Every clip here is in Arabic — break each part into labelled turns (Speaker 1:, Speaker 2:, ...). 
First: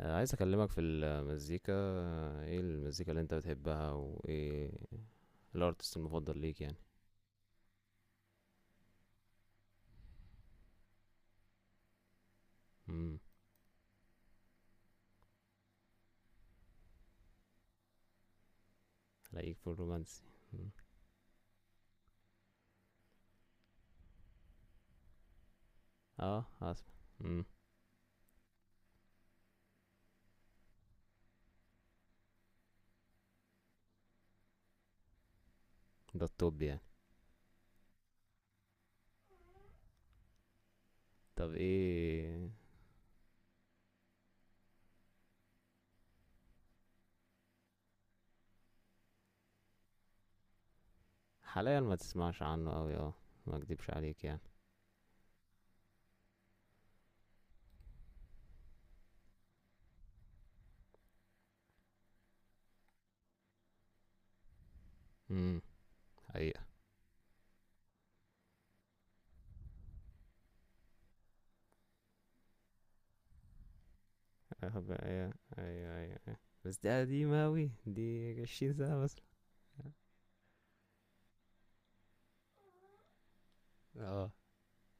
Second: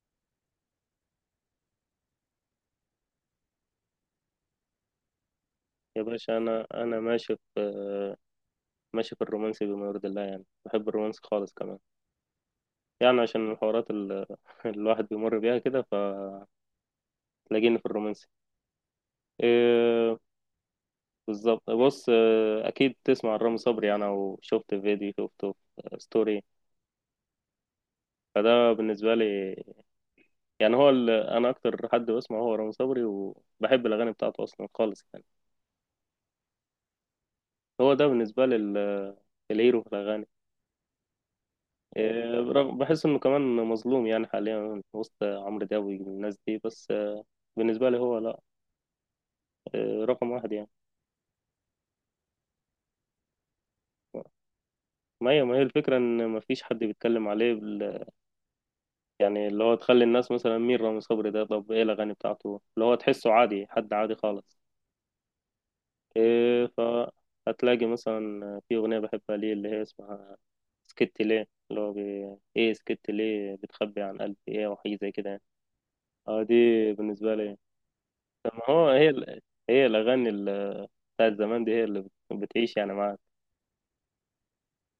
Speaker 1: عايز اكلمك في المزيكا، ايه المزيكا اللي انت بتحبها وايه الارتست
Speaker 2: يا باشا
Speaker 1: المفضل ليك
Speaker 2: انا
Speaker 1: يعني.
Speaker 2: انا ماشي في الرومانسي بما يرضي الله، يعني بحب الرومانسي خالص كمان.
Speaker 1: امم
Speaker 2: يعني عشان الحوارات الواحد بيمر بيها كده، فتلاقيني في الرومانسي.
Speaker 1: الاقيك في
Speaker 2: إيه
Speaker 1: الرومانسي. مم.
Speaker 2: بالظبط. بص، اكيد تسمع عن رامي صبري يعني، او شفت فيديو شفته في ستوري.
Speaker 1: اه، اسمع. امم
Speaker 2: فده بالنسبه لي يعني. هو انا اكتر حد بسمع هو رامي صبري، وبحب الاغاني بتاعته اصلا خالص يعني.
Speaker 1: ده التوب يعني.
Speaker 2: هو ده بالنسبه لي الهيرو في الاغاني.
Speaker 1: طب
Speaker 2: إيه،
Speaker 1: ايه؟
Speaker 2: برغم بحس انه كمان مظلوم يعني حاليا وسط عمرو دياب والناس دي، بس بالنسبة لي هو لا، رقم واحد يعني.
Speaker 1: حاليا ما تسمعش عنه قوي، اه ما اكدبش عليك يعني.
Speaker 2: ما هي الفكرة ان ما فيش حد بيتكلم عليه يعني، اللي هو تخلي الناس مثلا مين رامي صبري ده؟ طب ايه الاغاني بتاعته اللي هو تحسه عادي، حد عادي خالص.
Speaker 1: امم حقيقة.
Speaker 2: إيه فهتلاقي مثلا في اغنية بحبها، ليه اللي هي اسمها سكت ليه، اللي هو ايه سكت ليه، بتخبي عن قلبي ايه، وحاجة زي كده
Speaker 1: ايوه
Speaker 2: يعني.
Speaker 1: ايوه ايوه أيوة.
Speaker 2: اه دي
Speaker 1: بس دي
Speaker 2: بالنسبة
Speaker 1: قديمة
Speaker 2: لي.
Speaker 1: اوي، دي
Speaker 2: طب ما
Speaker 1: 20
Speaker 2: هو
Speaker 1: سنة
Speaker 2: هي
Speaker 1: مثلا.
Speaker 2: هي الاغاني بتاعت زمان دي، هي اللي بتعيش يعني معاك.
Speaker 1: اه،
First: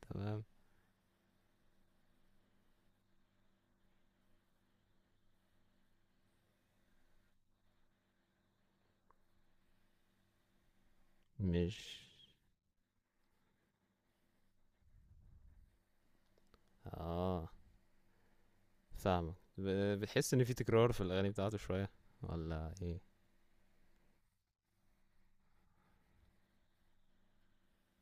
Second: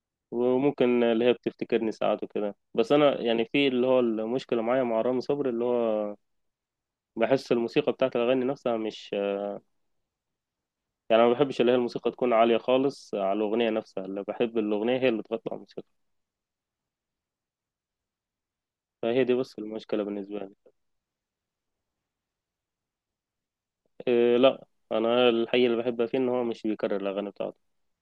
Speaker 1: تمام.
Speaker 2: وممكن اللي هي بتفتكرني ساعات وكده. بس انا يعني، في اللي هو المشكله معايا مع رامي صبري، اللي هو بحس الموسيقى بتاعت الاغاني نفسها مش، يعني ما بحبش اللي
Speaker 1: مش
Speaker 2: هي الموسيقى تكون عاليه خالص على الاغنيه نفسها. اللي بحب الاغنيه هي اللي تغطي على الموسيقى.
Speaker 1: اه
Speaker 2: فهي
Speaker 1: فاهمك،
Speaker 2: دي بس المشكله
Speaker 1: بتحس
Speaker 2: بالنسبه
Speaker 1: ان في
Speaker 2: لي.
Speaker 1: تكرار في الاغاني بتاعته شوية ولا ايه؟
Speaker 2: إيه لا، انا الحقيقه اللي بحبها فيه ان هو مش بيكرر الاغاني بتاعته.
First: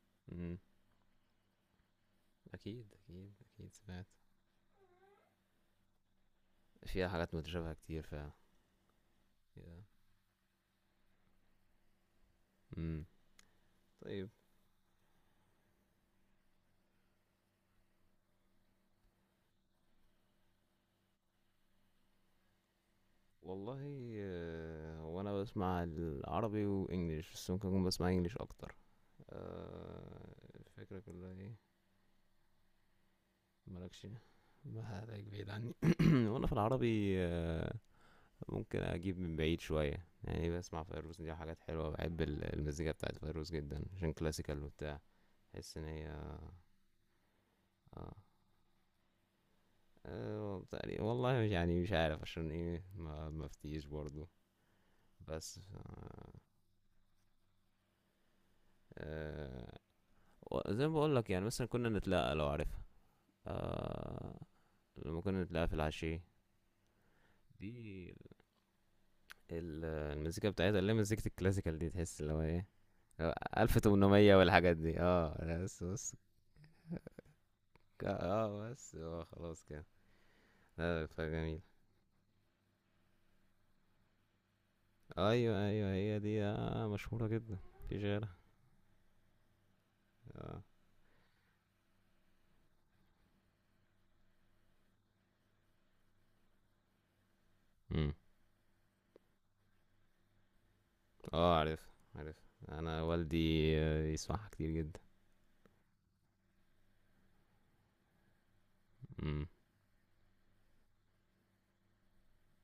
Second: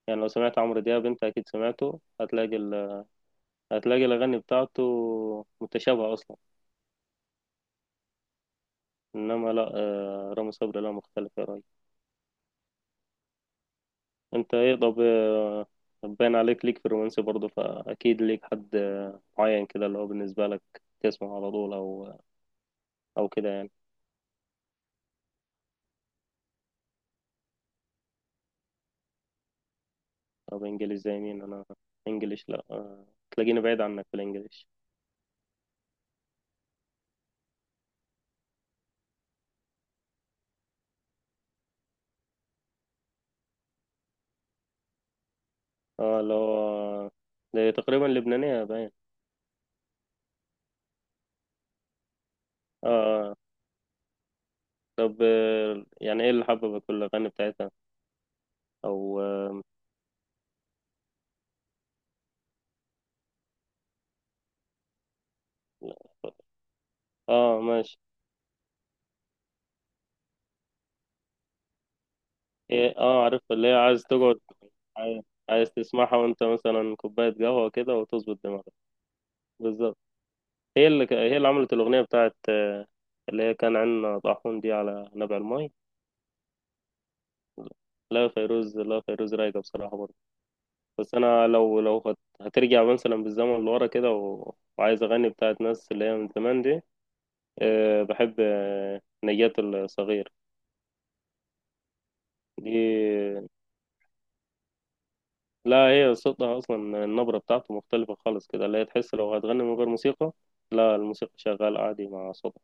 Speaker 2: يعني لو
Speaker 1: امم
Speaker 2: سمعت عمرو دياب، انت اكيد سمعته، هتلاقي
Speaker 1: اكيد اكيد اكيد
Speaker 2: هتلاقي
Speaker 1: سمعت،
Speaker 2: الاغاني بتاعته متشابهه اصلا.
Speaker 1: فيها حاجات متشابهة كتير فعلا.
Speaker 2: انما لا،
Speaker 1: يا.
Speaker 2: رامي صبري لا، مختلف يا راجل.
Speaker 1: امم طيب.
Speaker 2: انت ايه؟ طب باين عليك ليك في الرومانسي برضه، فاكيد ليك حد معين كده، اللي هو بالنسبه لك تسمع على طول، او كده يعني.
Speaker 1: والله هو انا بسمع العربي وانجليش، بس ممكن اكون بسمع انجليش اكتر.
Speaker 2: طب انجليش
Speaker 1: الفكرة
Speaker 2: زي
Speaker 1: كلها
Speaker 2: مين؟
Speaker 1: ايه.
Speaker 2: انا انجليش لا، تلاقيني بعيد عنك
Speaker 1: مالكش،
Speaker 2: في الانجليش.
Speaker 1: ما عليك بعيد عني. وانا في العربي ممكن اجيب من بعيد شوية، يعني بسمع فيروز. دي حاجات حلوة، بحب المزيكا بتاعت فيروز جدا عشان كلاسيكال وبتاع. بحس ان
Speaker 2: اه، اللي
Speaker 1: هي
Speaker 2: هو آه، ده تقريبا
Speaker 1: اه.
Speaker 2: لبنانيه باين.
Speaker 1: تقريبا والله، مش يعني مش عارف عشان ايه،
Speaker 2: اه،
Speaker 1: ما
Speaker 2: آه.
Speaker 1: مفتيش برضو.
Speaker 2: طب
Speaker 1: بس
Speaker 2: يعني ايه
Speaker 1: آه،
Speaker 2: اللي حببك في الاغاني بتاعتها؟ او اه،
Speaker 1: آه، و- زي ما بقول لك، يعني مثلا كنا نتلاقى لو عارفها. آه، لما كنا نتلاقى في العشية
Speaker 2: ماشي.
Speaker 1: دي، المزيكا بتاعتها اللي هي مزيكة الكلاسيكال دي، تحس اللي هو ايه،
Speaker 2: إيه اه عارف، اللي هي
Speaker 1: ألف
Speaker 2: عايز
Speaker 1: تمنمية
Speaker 2: تقعد،
Speaker 1: والحاجات دي.
Speaker 2: عايز
Speaker 1: اه لا
Speaker 2: عايز
Speaker 1: بس بص،
Speaker 2: تسمعها وانت مثلا كوبايه قهوه كده،
Speaker 1: ك-
Speaker 2: وتظبط
Speaker 1: اه
Speaker 2: دماغك.
Speaker 1: بس اه خلاص كده.
Speaker 2: بالظبط. هي
Speaker 1: لا
Speaker 2: اللي هي اللي
Speaker 1: فجميل.
Speaker 2: عملت الأغنية بتاعت اللي هي كان عندنا طاحون دي، على نبع
Speaker 1: ايوه
Speaker 2: المي.
Speaker 1: ايوه، هي دي آه، مشهورة جدا. في
Speaker 2: لا يا
Speaker 1: غيرها؟
Speaker 2: فيروز، لا يا فيروز رايقة بصراحة برضه.
Speaker 1: اه.
Speaker 2: بس أنا لو لو هترجع مثلا بالزمن لورا كده وعايز أغني بتاعت ناس اللي هي من زمان دي، أه
Speaker 1: مم.
Speaker 2: بحب نجاة الصغير.
Speaker 1: آه، عارفها عارفها.
Speaker 2: دي
Speaker 1: أنا والدي يسمعها كتير جدا.
Speaker 2: لا، هي صوتها أصلا النبرة بتاعته مختلفة خالص كده، اللي هي تحس لو
Speaker 1: امم
Speaker 2: هتغني من غير موسيقى. لا الموسيقى شغالة عادي مع صوتها.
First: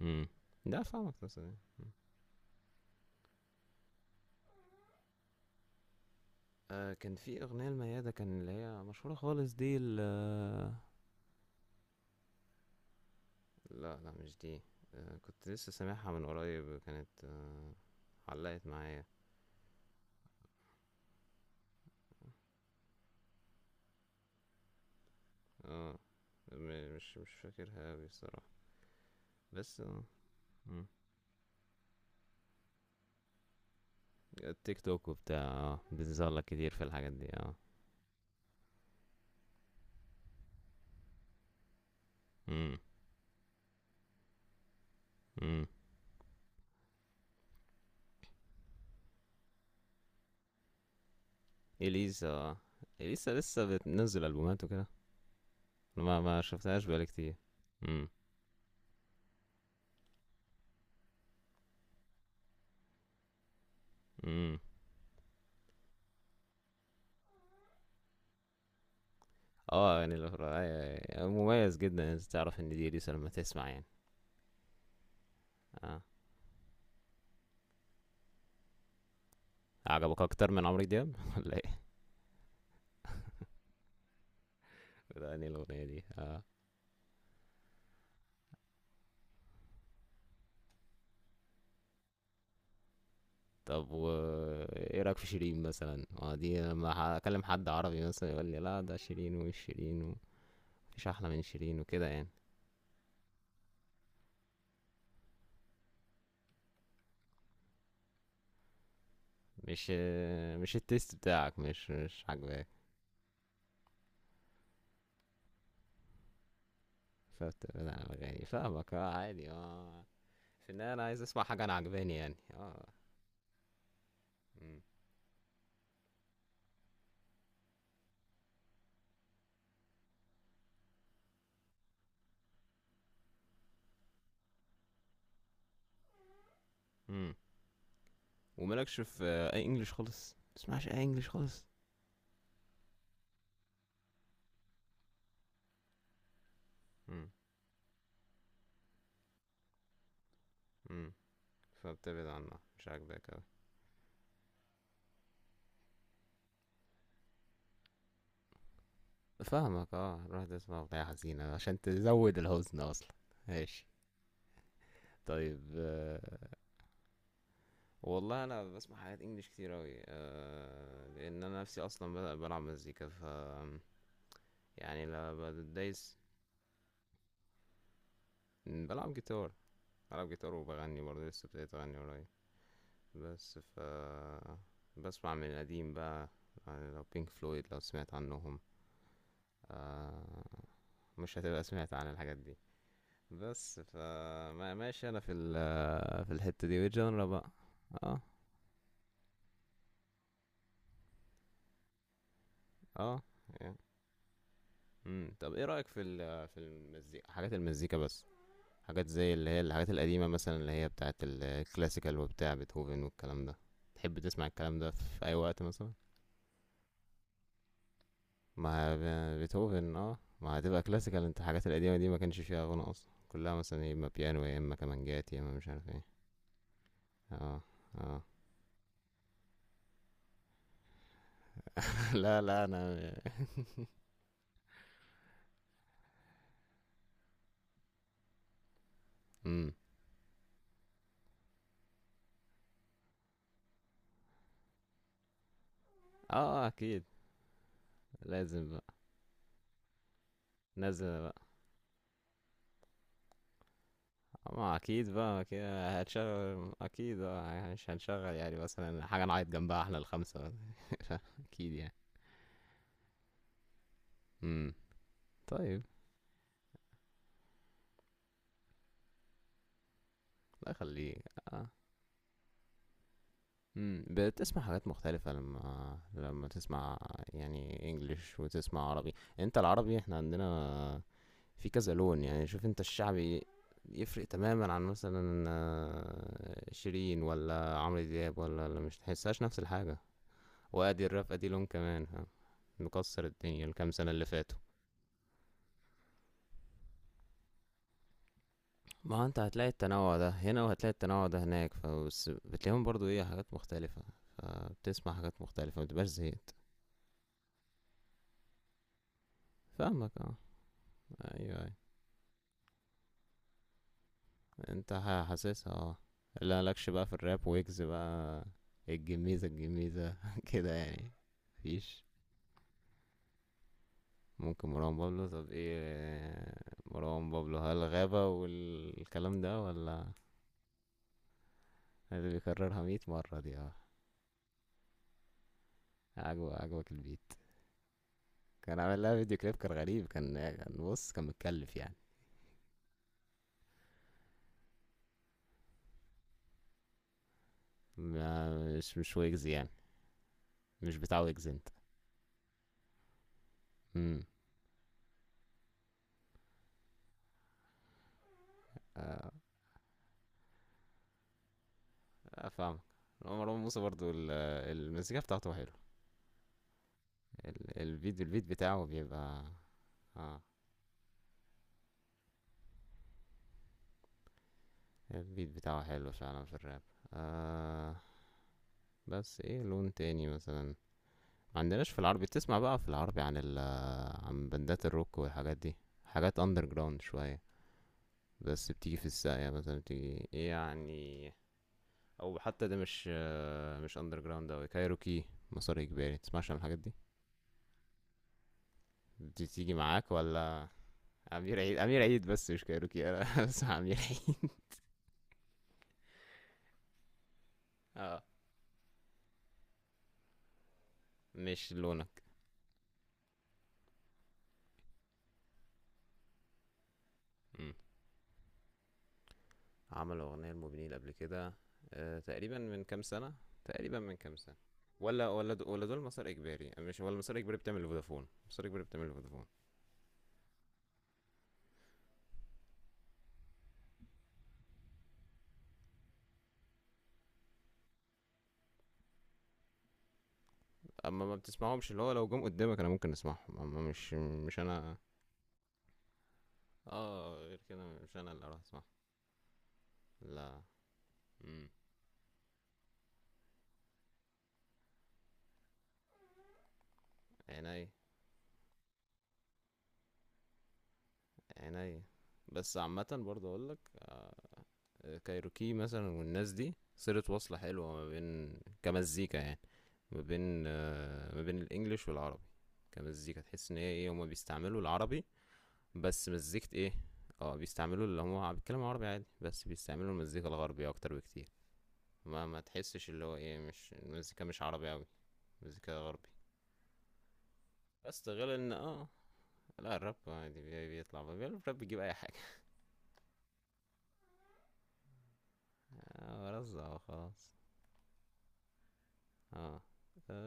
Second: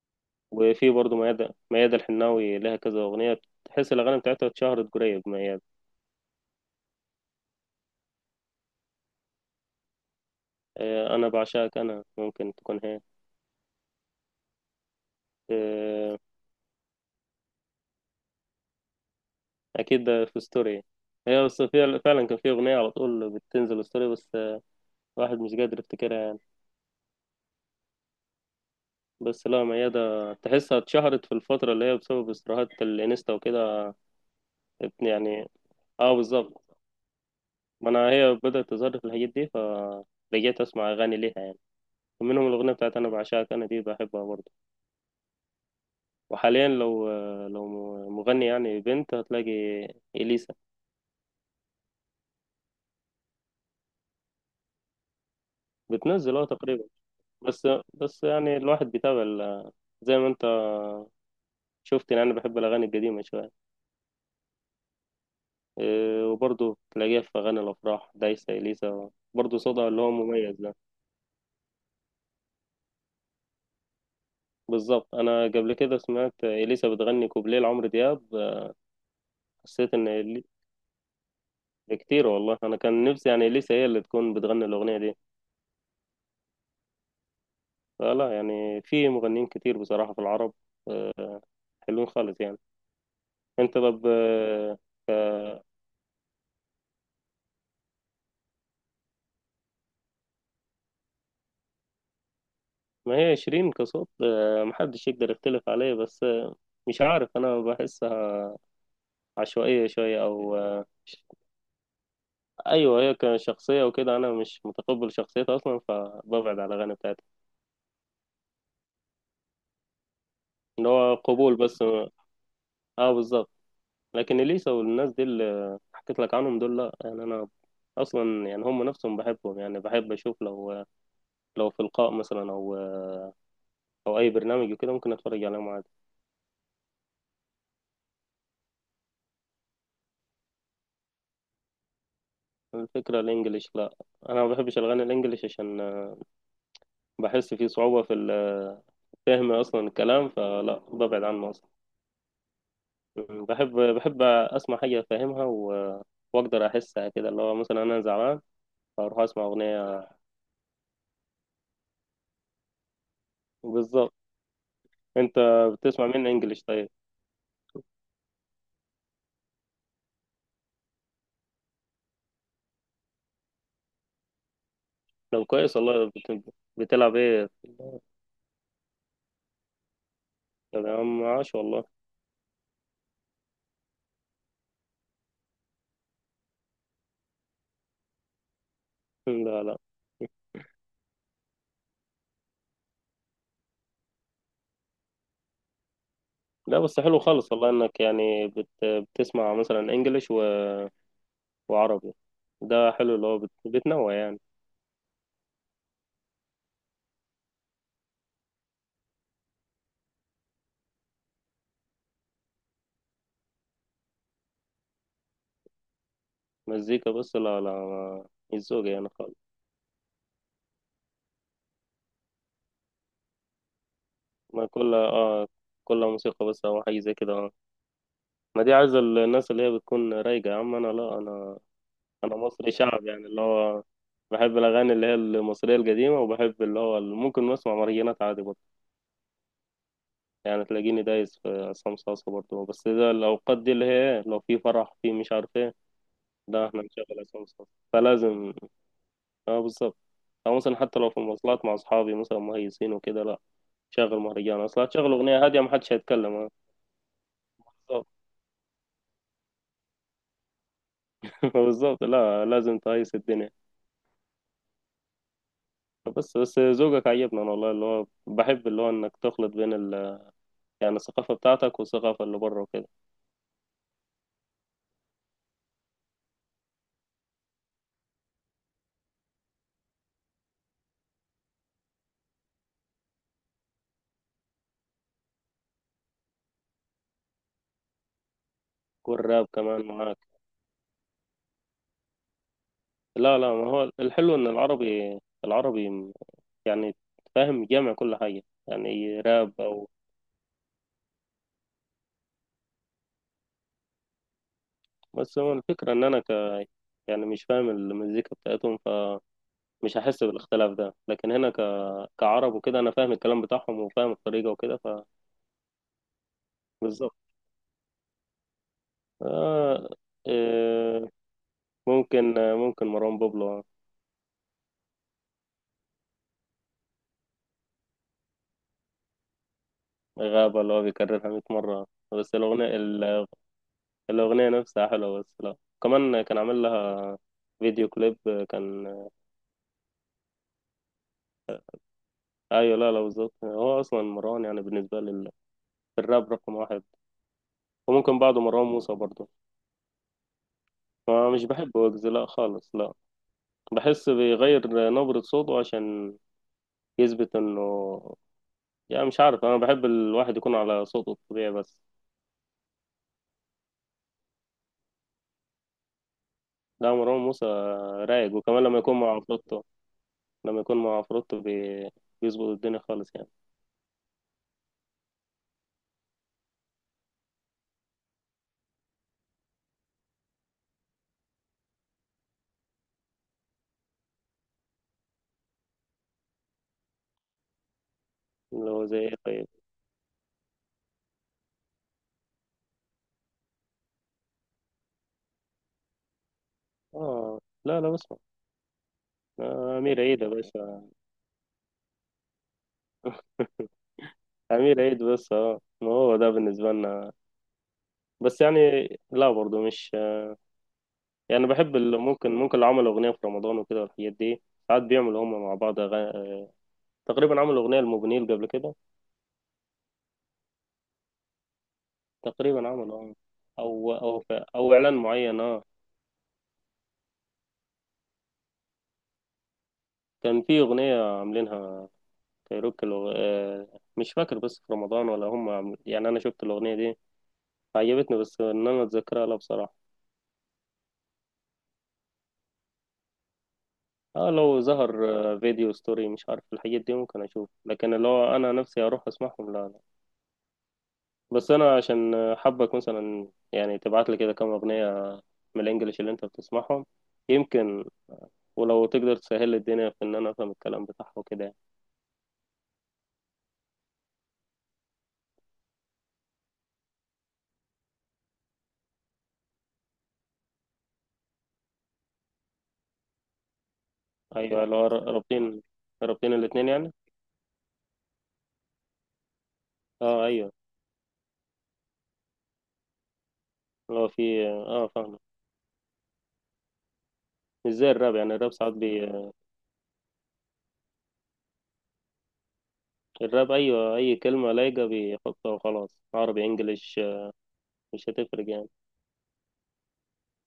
Speaker 1: امم ده.
Speaker 2: وفي برضه ميادة الحناوي، لها كذا أغنية تحس الأغاني بتاعتها اتشهرت قريب. ميادة،
Speaker 1: آه، كان في أغنية لميادة كان، اللي هي مشهورة خالص دي ال آه،
Speaker 2: أنا بعشاك أنا، ممكن تكون هي.
Speaker 1: لا لا، مش دي. آه، كنت لسه سامعها
Speaker 2: آه،
Speaker 1: من قريب، كانت آه، علقت معايا.
Speaker 2: أكيد ده في ستوري، هي بس فعلا كان في أغنية على طول بتنزل ستوري، بس واحد مش قادر
Speaker 1: اه،
Speaker 2: يفتكرها يعني.
Speaker 1: مش فاكرها أوي الصراحة.
Speaker 2: بس لا،
Speaker 1: بس اه
Speaker 2: ميادة تحسها
Speaker 1: مم.
Speaker 2: اتشهرت في الفترة اللي هي بسبب استراحات الإنستا وكده.
Speaker 1: التيك توك وبتاع،
Speaker 2: يعني
Speaker 1: اه
Speaker 2: اه
Speaker 1: بتظهر لك كتير
Speaker 2: بالظبط،
Speaker 1: في الحاجات دي، اه.
Speaker 2: ما أنا هي بدأت تظهر في الحاجات دي، فرجعت أسمع أغاني ليها يعني. منهم الأغنية
Speaker 1: امم
Speaker 2: بتاعت أنا بعشاك أنا دي، بحبها برضه.
Speaker 1: امم
Speaker 2: وحاليا لو، لو مغني يعني بنت، هتلاقي إليسا.
Speaker 1: إليسا. آه. إليسا لسه بتنزل ألبومات وكده؟ ما
Speaker 2: بتنزل
Speaker 1: ما
Speaker 2: اه
Speaker 1: شفتهاش
Speaker 2: تقريبا.
Speaker 1: بقالي كتير.
Speaker 2: بس،
Speaker 1: امم
Speaker 2: بس يعني الواحد بيتابع زي ما انت شفت، يعني انا بحب الاغاني القديمه شويه.
Speaker 1: امم
Speaker 2: إيه، وبرضه تلاقيها في اغاني الافراح دايسه. اليسا برضه صوتها
Speaker 1: اه
Speaker 2: اللي هو
Speaker 1: يعني الأخرى،
Speaker 2: مميز ده.
Speaker 1: أيوة، أيوة. مميز جدا إن انت تعرف ان دي اليسا لما تسمع يعني.
Speaker 2: بالظبط، انا قبل كده
Speaker 1: اه،
Speaker 2: سمعت اليسا بتغني كوبليه لعمرو دياب، حسيت ان
Speaker 1: عجبك اكتر من عمرو دياب ولا ايه؟
Speaker 2: كتير والله. انا كان نفسي يعني اليسا هي اللي تكون بتغني الاغنيه دي.
Speaker 1: ده انهي الاغنيه دي، اه.
Speaker 2: فلا يعني في مغنيين كتير بصراحه في العرب، آه، حلوين خالص يعني. انت
Speaker 1: طب
Speaker 2: طب
Speaker 1: و ايه رايك في شيرين مثلا؟ اه دي لما اكلم حد عربي مثلا يقول لي لا ده شيرين، ومش شيرين ومفيش احلى من شيرين وكده يعني.
Speaker 2: ما هي شيرين كصوت محدش يقدر يختلف عليه، بس مش عارف، انا بحسها عشوائية
Speaker 1: مش
Speaker 2: شوية، او
Speaker 1: مش التيست بتاعك، مش عاجباك.
Speaker 2: ايوه هي كشخصية وكده انا مش متقبل شخصيتها اصلا، فببعد على الاغاني بتاعتها.
Speaker 1: فبتبعد عن الاغاني. فاهمك، اه عادي اه، في
Speaker 2: ان
Speaker 1: النهايه انا
Speaker 2: هو
Speaker 1: عايز اسمع
Speaker 2: قبول
Speaker 1: حاجه انا
Speaker 2: بس.
Speaker 1: عجباني يعني اه.
Speaker 2: اه بالظبط، لكن اليسا
Speaker 1: مم.
Speaker 2: والناس دي اللي حكيت لك عنهم دول لا يعني، انا اصلا يعني هم نفسهم بحبهم، يعني بحب اشوف لو، لو في لقاء مثلا، او او اي برنامج وكده، ممكن اتفرج عليهم عادي.
Speaker 1: امم ومالكش في اي انجليش خالص؟ تسمعش اي انجليش خالص؟
Speaker 2: الفكرة الانجليش لا، انا ما بحبش الاغاني الانجليش، عشان
Speaker 1: امم
Speaker 2: بحس فيه صعوبة في فهم أصلا الكلام، فلا
Speaker 1: امم
Speaker 2: ببعد عنه أصلا.
Speaker 1: فبتبعد عنها، مش عاجباك اوي.
Speaker 2: بحب أسمع حاجة أفهمها وأقدر أحسها، كده اللي هو مثلا أنا زعلان، فأروح أسمع
Speaker 1: فاهمك،
Speaker 2: أغنية.
Speaker 1: اه، روح تسمع اغنية حزينة عشان تزود الحزن اصلا. ماشي.
Speaker 2: بالظبط. أنت
Speaker 1: طيب
Speaker 2: بتسمع
Speaker 1: آه،
Speaker 2: مين إنجلش طيب؟
Speaker 1: والله انا بسمع حاجات انجليش كتير اوي آه، لان انا نفسي اصلا بلعب مزيكا، ف يعني
Speaker 2: لو
Speaker 1: لما
Speaker 2: كويس والله
Speaker 1: بدايس.
Speaker 2: بتلعب إيه؟
Speaker 1: بلعب جيتار، بلعب جيتار
Speaker 2: طب يا
Speaker 1: وبغني
Speaker 2: عم
Speaker 1: برضه، لسه
Speaker 2: عاش
Speaker 1: ابتديت
Speaker 2: والله.
Speaker 1: اغني قريب. بس ف بسمع من القديم بقى، يعني لو بينك فلويد لو سمعت عنهم.
Speaker 2: لا لا
Speaker 1: آه، مش هتبقى سمعت عن الحاجات دي. بس فما ماشي، انا في ال في الحتة
Speaker 2: لا.
Speaker 1: دي
Speaker 2: بس حلو
Speaker 1: والجانرا بقى.
Speaker 2: خالص والله إنك
Speaker 1: اه.
Speaker 2: يعني بتسمع مثلا إنجلش وعربي. ده حلو،
Speaker 1: اه.
Speaker 2: اللي هو بتنوع يعني.
Speaker 1: طب ايه رأيك في ال في المزيكا، حاجات المزيكا بس، حاجات زي اللي هي الحاجات القديمة مثلا، اللي هي بتاعت الكلاسيكال وبتاع بيتهوفن والكلام ده. تحب تسمع الكلام ده في اي وقت مثلا؟
Speaker 2: مزيكا بس؟ لا لا مش ذوقي
Speaker 1: ما
Speaker 2: يعني.
Speaker 1: بيتهوفن اه، ما هتبقى كلاسيكال. انت الحاجات القديمة دي ما كانش فيها غنى اصلا، كلها مثلا يا اما بيانو يا
Speaker 2: ما
Speaker 1: اما
Speaker 2: كل
Speaker 1: كمانجات يا اما مش عارف
Speaker 2: كل
Speaker 1: ايه.
Speaker 2: موسيقى بس، او حاجه زي كده اه.
Speaker 1: اه. اه.
Speaker 2: ما دي عايزه الناس اللي هي بتكون رايقه. يا عم انا لا، انا انا
Speaker 1: لا لا
Speaker 2: مصري شعب
Speaker 1: انا.
Speaker 2: يعني، اللي هو بحب الاغاني اللي هي المصريه القديمه. وبحب اللي هو ممكن نسمع مهرجانات عادي برضه
Speaker 1: امم
Speaker 2: يعني. تلاقيني دايس في عصام صاصا برضه، بس ده الاوقات دي اللي هي إيه، لو في فرح، في مش عارف ايه.
Speaker 1: اه
Speaker 2: ده احنا
Speaker 1: اكيد.
Speaker 2: نشغل عصام صاصا فلازم.
Speaker 1: لازم بقى.
Speaker 2: اه بالظبط. او مثلا حتى لو في
Speaker 1: نازل بقى.
Speaker 2: المواصلات مع اصحابي مثلا مهيسين وكده، لا شغل مهرجان.
Speaker 1: ما
Speaker 2: اصلا
Speaker 1: اكيد
Speaker 2: هتشغل
Speaker 1: بقى
Speaker 2: اغنيه هاديه؟ محدش
Speaker 1: كده
Speaker 2: هيتكلم.
Speaker 1: هتشغل اكيد، اه مش
Speaker 2: اه
Speaker 1: هنشغل يعني مثلا حاجه نعيط جنبها احنا الخمسه. اكيد يعني.
Speaker 2: فبالظبط لا، لازم تقيس الدنيا.
Speaker 1: امم طيب.
Speaker 2: بس بس ذوقك عجبني انا والله، اللي هو بحب اللي هو انك تخلط بين
Speaker 1: لا
Speaker 2: يعني
Speaker 1: خليك.
Speaker 2: الثقافه
Speaker 1: اه.
Speaker 2: بتاعتك والثقافه اللي بره وكده.
Speaker 1: بتسمع حاجات مختلفه لما تسمع، يعني انجليش وتسمع عربي. انت العربي احنا عندنا في كذا لون. يعني شوف انت الشعبي يفرق تماما عن مثلا شيرين ولا عمرو دياب ولا. مش تحسهاش
Speaker 2: والراب
Speaker 1: نفس
Speaker 2: كمان
Speaker 1: الحاجة.
Speaker 2: معاك؟
Speaker 1: وادي الراب ادي لون كمان، ها، مكسر
Speaker 2: لا لا،
Speaker 1: الدنيا
Speaker 2: ما هو
Speaker 1: الكام سنة اللي
Speaker 2: الحلو ان
Speaker 1: فاتوا.
Speaker 2: العربي، العربي يعني فاهم، جامع كل حاجه
Speaker 1: ما
Speaker 2: يعني،
Speaker 1: هو انت
Speaker 2: راب
Speaker 1: هتلاقي
Speaker 2: او.
Speaker 1: التنوع ده هنا، وهتلاقي التنوع ده هناك، فبس بتلاقيهم برضو ايه، حاجات مختلفة. فبتسمع حاجات
Speaker 2: بس هو
Speaker 1: مختلفة،
Speaker 2: الفكره ان
Speaker 1: متبقاش
Speaker 2: انا ك،
Speaker 1: زهقت.
Speaker 2: يعني مش فاهم المزيكا بتاعتهم، فمش
Speaker 1: فاهمك
Speaker 2: هحس
Speaker 1: اه،
Speaker 2: بالاختلاف ده. لكن هنا
Speaker 1: ايوه ايوه.
Speaker 2: كعرب وكده انا فاهم الكلام بتاعهم، وفاهم الطريقه وكده،
Speaker 1: انت حاسسها اه. لا لكش بقى في
Speaker 2: فبالظبط.
Speaker 1: الراب ويجز بقى. الجميزة
Speaker 2: آه...
Speaker 1: الجميزة، كده
Speaker 2: آه،
Speaker 1: يعني. مفيش.
Speaker 2: ممكن مروان بابلو.
Speaker 1: ممكن مروان بابلو. طب ايه مروان بابلو، هل غابة والكلام ده ولا؟
Speaker 2: غابة اللي هو بيكررها 100 مرة.
Speaker 1: اللي
Speaker 2: بس الأغنية
Speaker 1: بيكررها مية مرة دي اه.
Speaker 2: الأغنية نفسها حلوة. بس لا، كمان كان
Speaker 1: عجبك،
Speaker 2: عامل
Speaker 1: عجبك
Speaker 2: لها
Speaker 1: البيت.
Speaker 2: فيديو كليب
Speaker 1: كان
Speaker 2: كان.
Speaker 1: عامل لها فيديو كليب كان غريب، كان كان بص كان متكلف يعني.
Speaker 2: أيوة لا لا بالظبط، هو أصلا مروان يعني بالنسبة لي الراب رقم واحد. وممكن بعده
Speaker 1: ما
Speaker 2: مروان موسى
Speaker 1: مش
Speaker 2: برضه.
Speaker 1: ويجز يعني، مش بتاع
Speaker 2: ما مش
Speaker 1: ويجز انت.
Speaker 2: بحب ويجز، لا خالص لا. بحس
Speaker 1: امم
Speaker 2: بيغير نبرة صوته عشان يثبت إنه، يعني مش عارف، أنا بحب الواحد يكون على صوته الطبيعي بس.
Speaker 1: افهمك. هو مروان موسى برضو المزيكا بتاعته حلوه.
Speaker 2: لا مروان موسى
Speaker 1: الفيديو،
Speaker 2: رايق،
Speaker 1: البيت
Speaker 2: وكمان لما
Speaker 1: بتاعه
Speaker 2: يكون مع
Speaker 1: بيبقى
Speaker 2: عفروتو،
Speaker 1: اه،
Speaker 2: لما يكون مع عفروتو بيظبط الدنيا خالص يعني.
Speaker 1: البيت بتاعه حلو فعلا في الراب. آه بس ايه لون تاني مثلا ما عندناش في العربي؟ بتسمع بقى في العربي عن عن بندات الروك والحاجات دي، حاجات اندر جراوند شوية،
Speaker 2: اللي
Speaker 1: بس
Speaker 2: هو
Speaker 1: بتيجي
Speaker 2: زي
Speaker 1: في
Speaker 2: ايه طيب؟
Speaker 1: الساقية مثلا، بتيجي يعني. او حتى ده مش مش اندر جراوند اوي، كايروكي، مسار اجباري. تسمعش عن الحاجات دي؟
Speaker 2: اه لا لا بسمع.
Speaker 1: بتيجي
Speaker 2: امير
Speaker 1: معاك
Speaker 2: عيد يا
Speaker 1: ولا؟
Speaker 2: باشا.
Speaker 1: امير عيد، امير عيد بس مش كايروكي انا. بسمع امير عيد
Speaker 2: امير عيد بس، اه ما هو ده بالنسبه لنا.
Speaker 1: اه.
Speaker 2: بس يعني لا برضه مش، يعني
Speaker 1: مش
Speaker 2: بحب
Speaker 1: لونك.
Speaker 2: ممكن اللي عملوا اغنيه في رمضان وكده والحاجات دي. ساعات بيعملوا هم مع بعض أغاني. تقريبا عملوا
Speaker 1: م.
Speaker 2: اغنيه لموبينيل قبل كده.
Speaker 1: عمل أغنية لموبينيل قبل كده. آه تقريبا
Speaker 2: تقريبا
Speaker 1: من
Speaker 2: عملوا
Speaker 1: كام سنة.
Speaker 2: او
Speaker 1: تقريبا من
Speaker 2: او ف-
Speaker 1: كام سنة.
Speaker 2: او اعلان
Speaker 1: ولا
Speaker 2: معين
Speaker 1: ولا
Speaker 2: اه.
Speaker 1: دو ولا دول مسار إجباري يعني؟ مش ولا مسار إجباري بتعمل لفودافون؟ مسار إجباري بتعمل لفودافون.
Speaker 2: كان في اغنيه عاملينها كايروكي مش فاكر بس في رمضان، ولا هم يعني انا شفت الاغنيه دي عجبتني، بس ان انا اتذكرها لا بصراحه.
Speaker 1: أما ما بتسمعهمش، اللي هو لو جم قدامك أنا ممكن أسمعهم، أما مش
Speaker 2: اه
Speaker 1: مش
Speaker 2: لو
Speaker 1: أنا.
Speaker 2: ظهر فيديو ستوري مش عارف الحاجات دي، ممكن
Speaker 1: اه،
Speaker 2: اشوف.
Speaker 1: غير كده
Speaker 2: لكن اللي
Speaker 1: مش أنا
Speaker 2: هو
Speaker 1: اللي
Speaker 2: انا
Speaker 1: أروح
Speaker 2: نفسي
Speaker 1: أسمعهم.
Speaker 2: اروح اسمعهم لا لا.
Speaker 1: لا.
Speaker 2: بس
Speaker 1: امم
Speaker 2: انا عشان حابك مثلا، يعني تبعت لي كده كام اغنيه من الانجليش اللي انت بتسمعهم يمكن.
Speaker 1: عيني.
Speaker 2: ولو تقدر تسهل لي الدنيا في ان انا افهم الكلام بتاعه وكده يعني.
Speaker 1: عيني. بس عامة برضه أقول لك كايروكي مثلا والناس دي صلة، وصلة حلوة ما بين كمزيكا يعني، ما بين ما بين الانجليش والعربي. كمزيكا تحس ان هي ايه، هما
Speaker 2: ايوه اللي
Speaker 1: بيستعملوا
Speaker 2: هو
Speaker 1: العربي،
Speaker 2: رابطين،
Speaker 1: بس
Speaker 2: رابطين الاتنين
Speaker 1: مزيكة
Speaker 2: يعني.
Speaker 1: ايه. اه بيستعملوا، اللي هما بيتكلموا عربي عادي، بس بيستعملوا
Speaker 2: اه
Speaker 1: المزيكا
Speaker 2: ايوه،
Speaker 1: الغربية اكتر بكتير. ما ما تحسش اللي هو ايه، مش
Speaker 2: اللي هو
Speaker 1: المزيكا
Speaker 2: في
Speaker 1: مش عربي اوي،
Speaker 2: فاهم.
Speaker 1: مزيكا غربي.
Speaker 2: مش زي الراب
Speaker 1: بس ده
Speaker 2: يعني، الراب
Speaker 1: غير ان
Speaker 2: ساعات
Speaker 1: اه، لا الراب عادي بيطلع بقى الراب بيجيب اي حاجة.
Speaker 2: الراب ايوه اي كلمه لايقه بيحطها وخلاص، عربي
Speaker 1: اه رزع
Speaker 2: انجليش
Speaker 1: وخلاص.
Speaker 2: مش هتفرق يعني.
Speaker 1: اه.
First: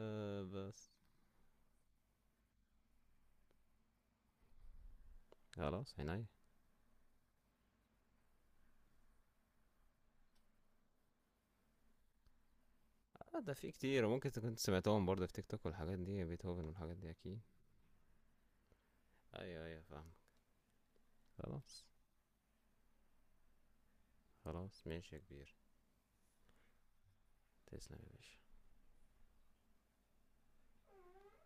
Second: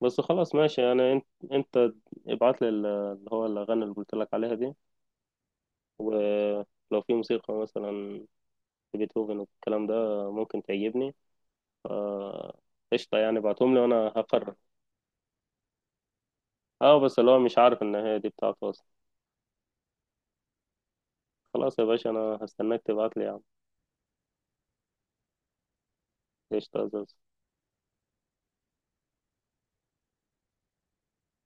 Speaker 2: بس خلاص
Speaker 1: بس.
Speaker 2: ماشي. انت ابعت لي اللي هو الاغاني اللي قلت لك عليها دي.
Speaker 1: خلاص عينيا.
Speaker 2: ولو في موسيقى مثلا بيتهوفن والكلام ده ممكن تعجبني، ف- قشطة يعني.
Speaker 1: اه ده في
Speaker 2: ابعتهم لي
Speaker 1: كتير،
Speaker 2: وانا
Speaker 1: وممكن
Speaker 2: هقرر.
Speaker 1: تكون سمعتهم برضه في تيك توك والحاجات دي، بيتهوفن والحاجات
Speaker 2: اه
Speaker 1: دي
Speaker 2: بس اللي هو
Speaker 1: اكيد.
Speaker 2: مش عارف ان هي دي بتاعته اصلا.
Speaker 1: ايوه ايوه، فاهم.
Speaker 2: خلاص
Speaker 1: خلاص.
Speaker 2: يا باشا، انا هستناك تبعت لي يا عم.
Speaker 1: خلاص ماشي يا كبير.
Speaker 2: قشطة يا زوز.
Speaker 1: تسلم يا باشا.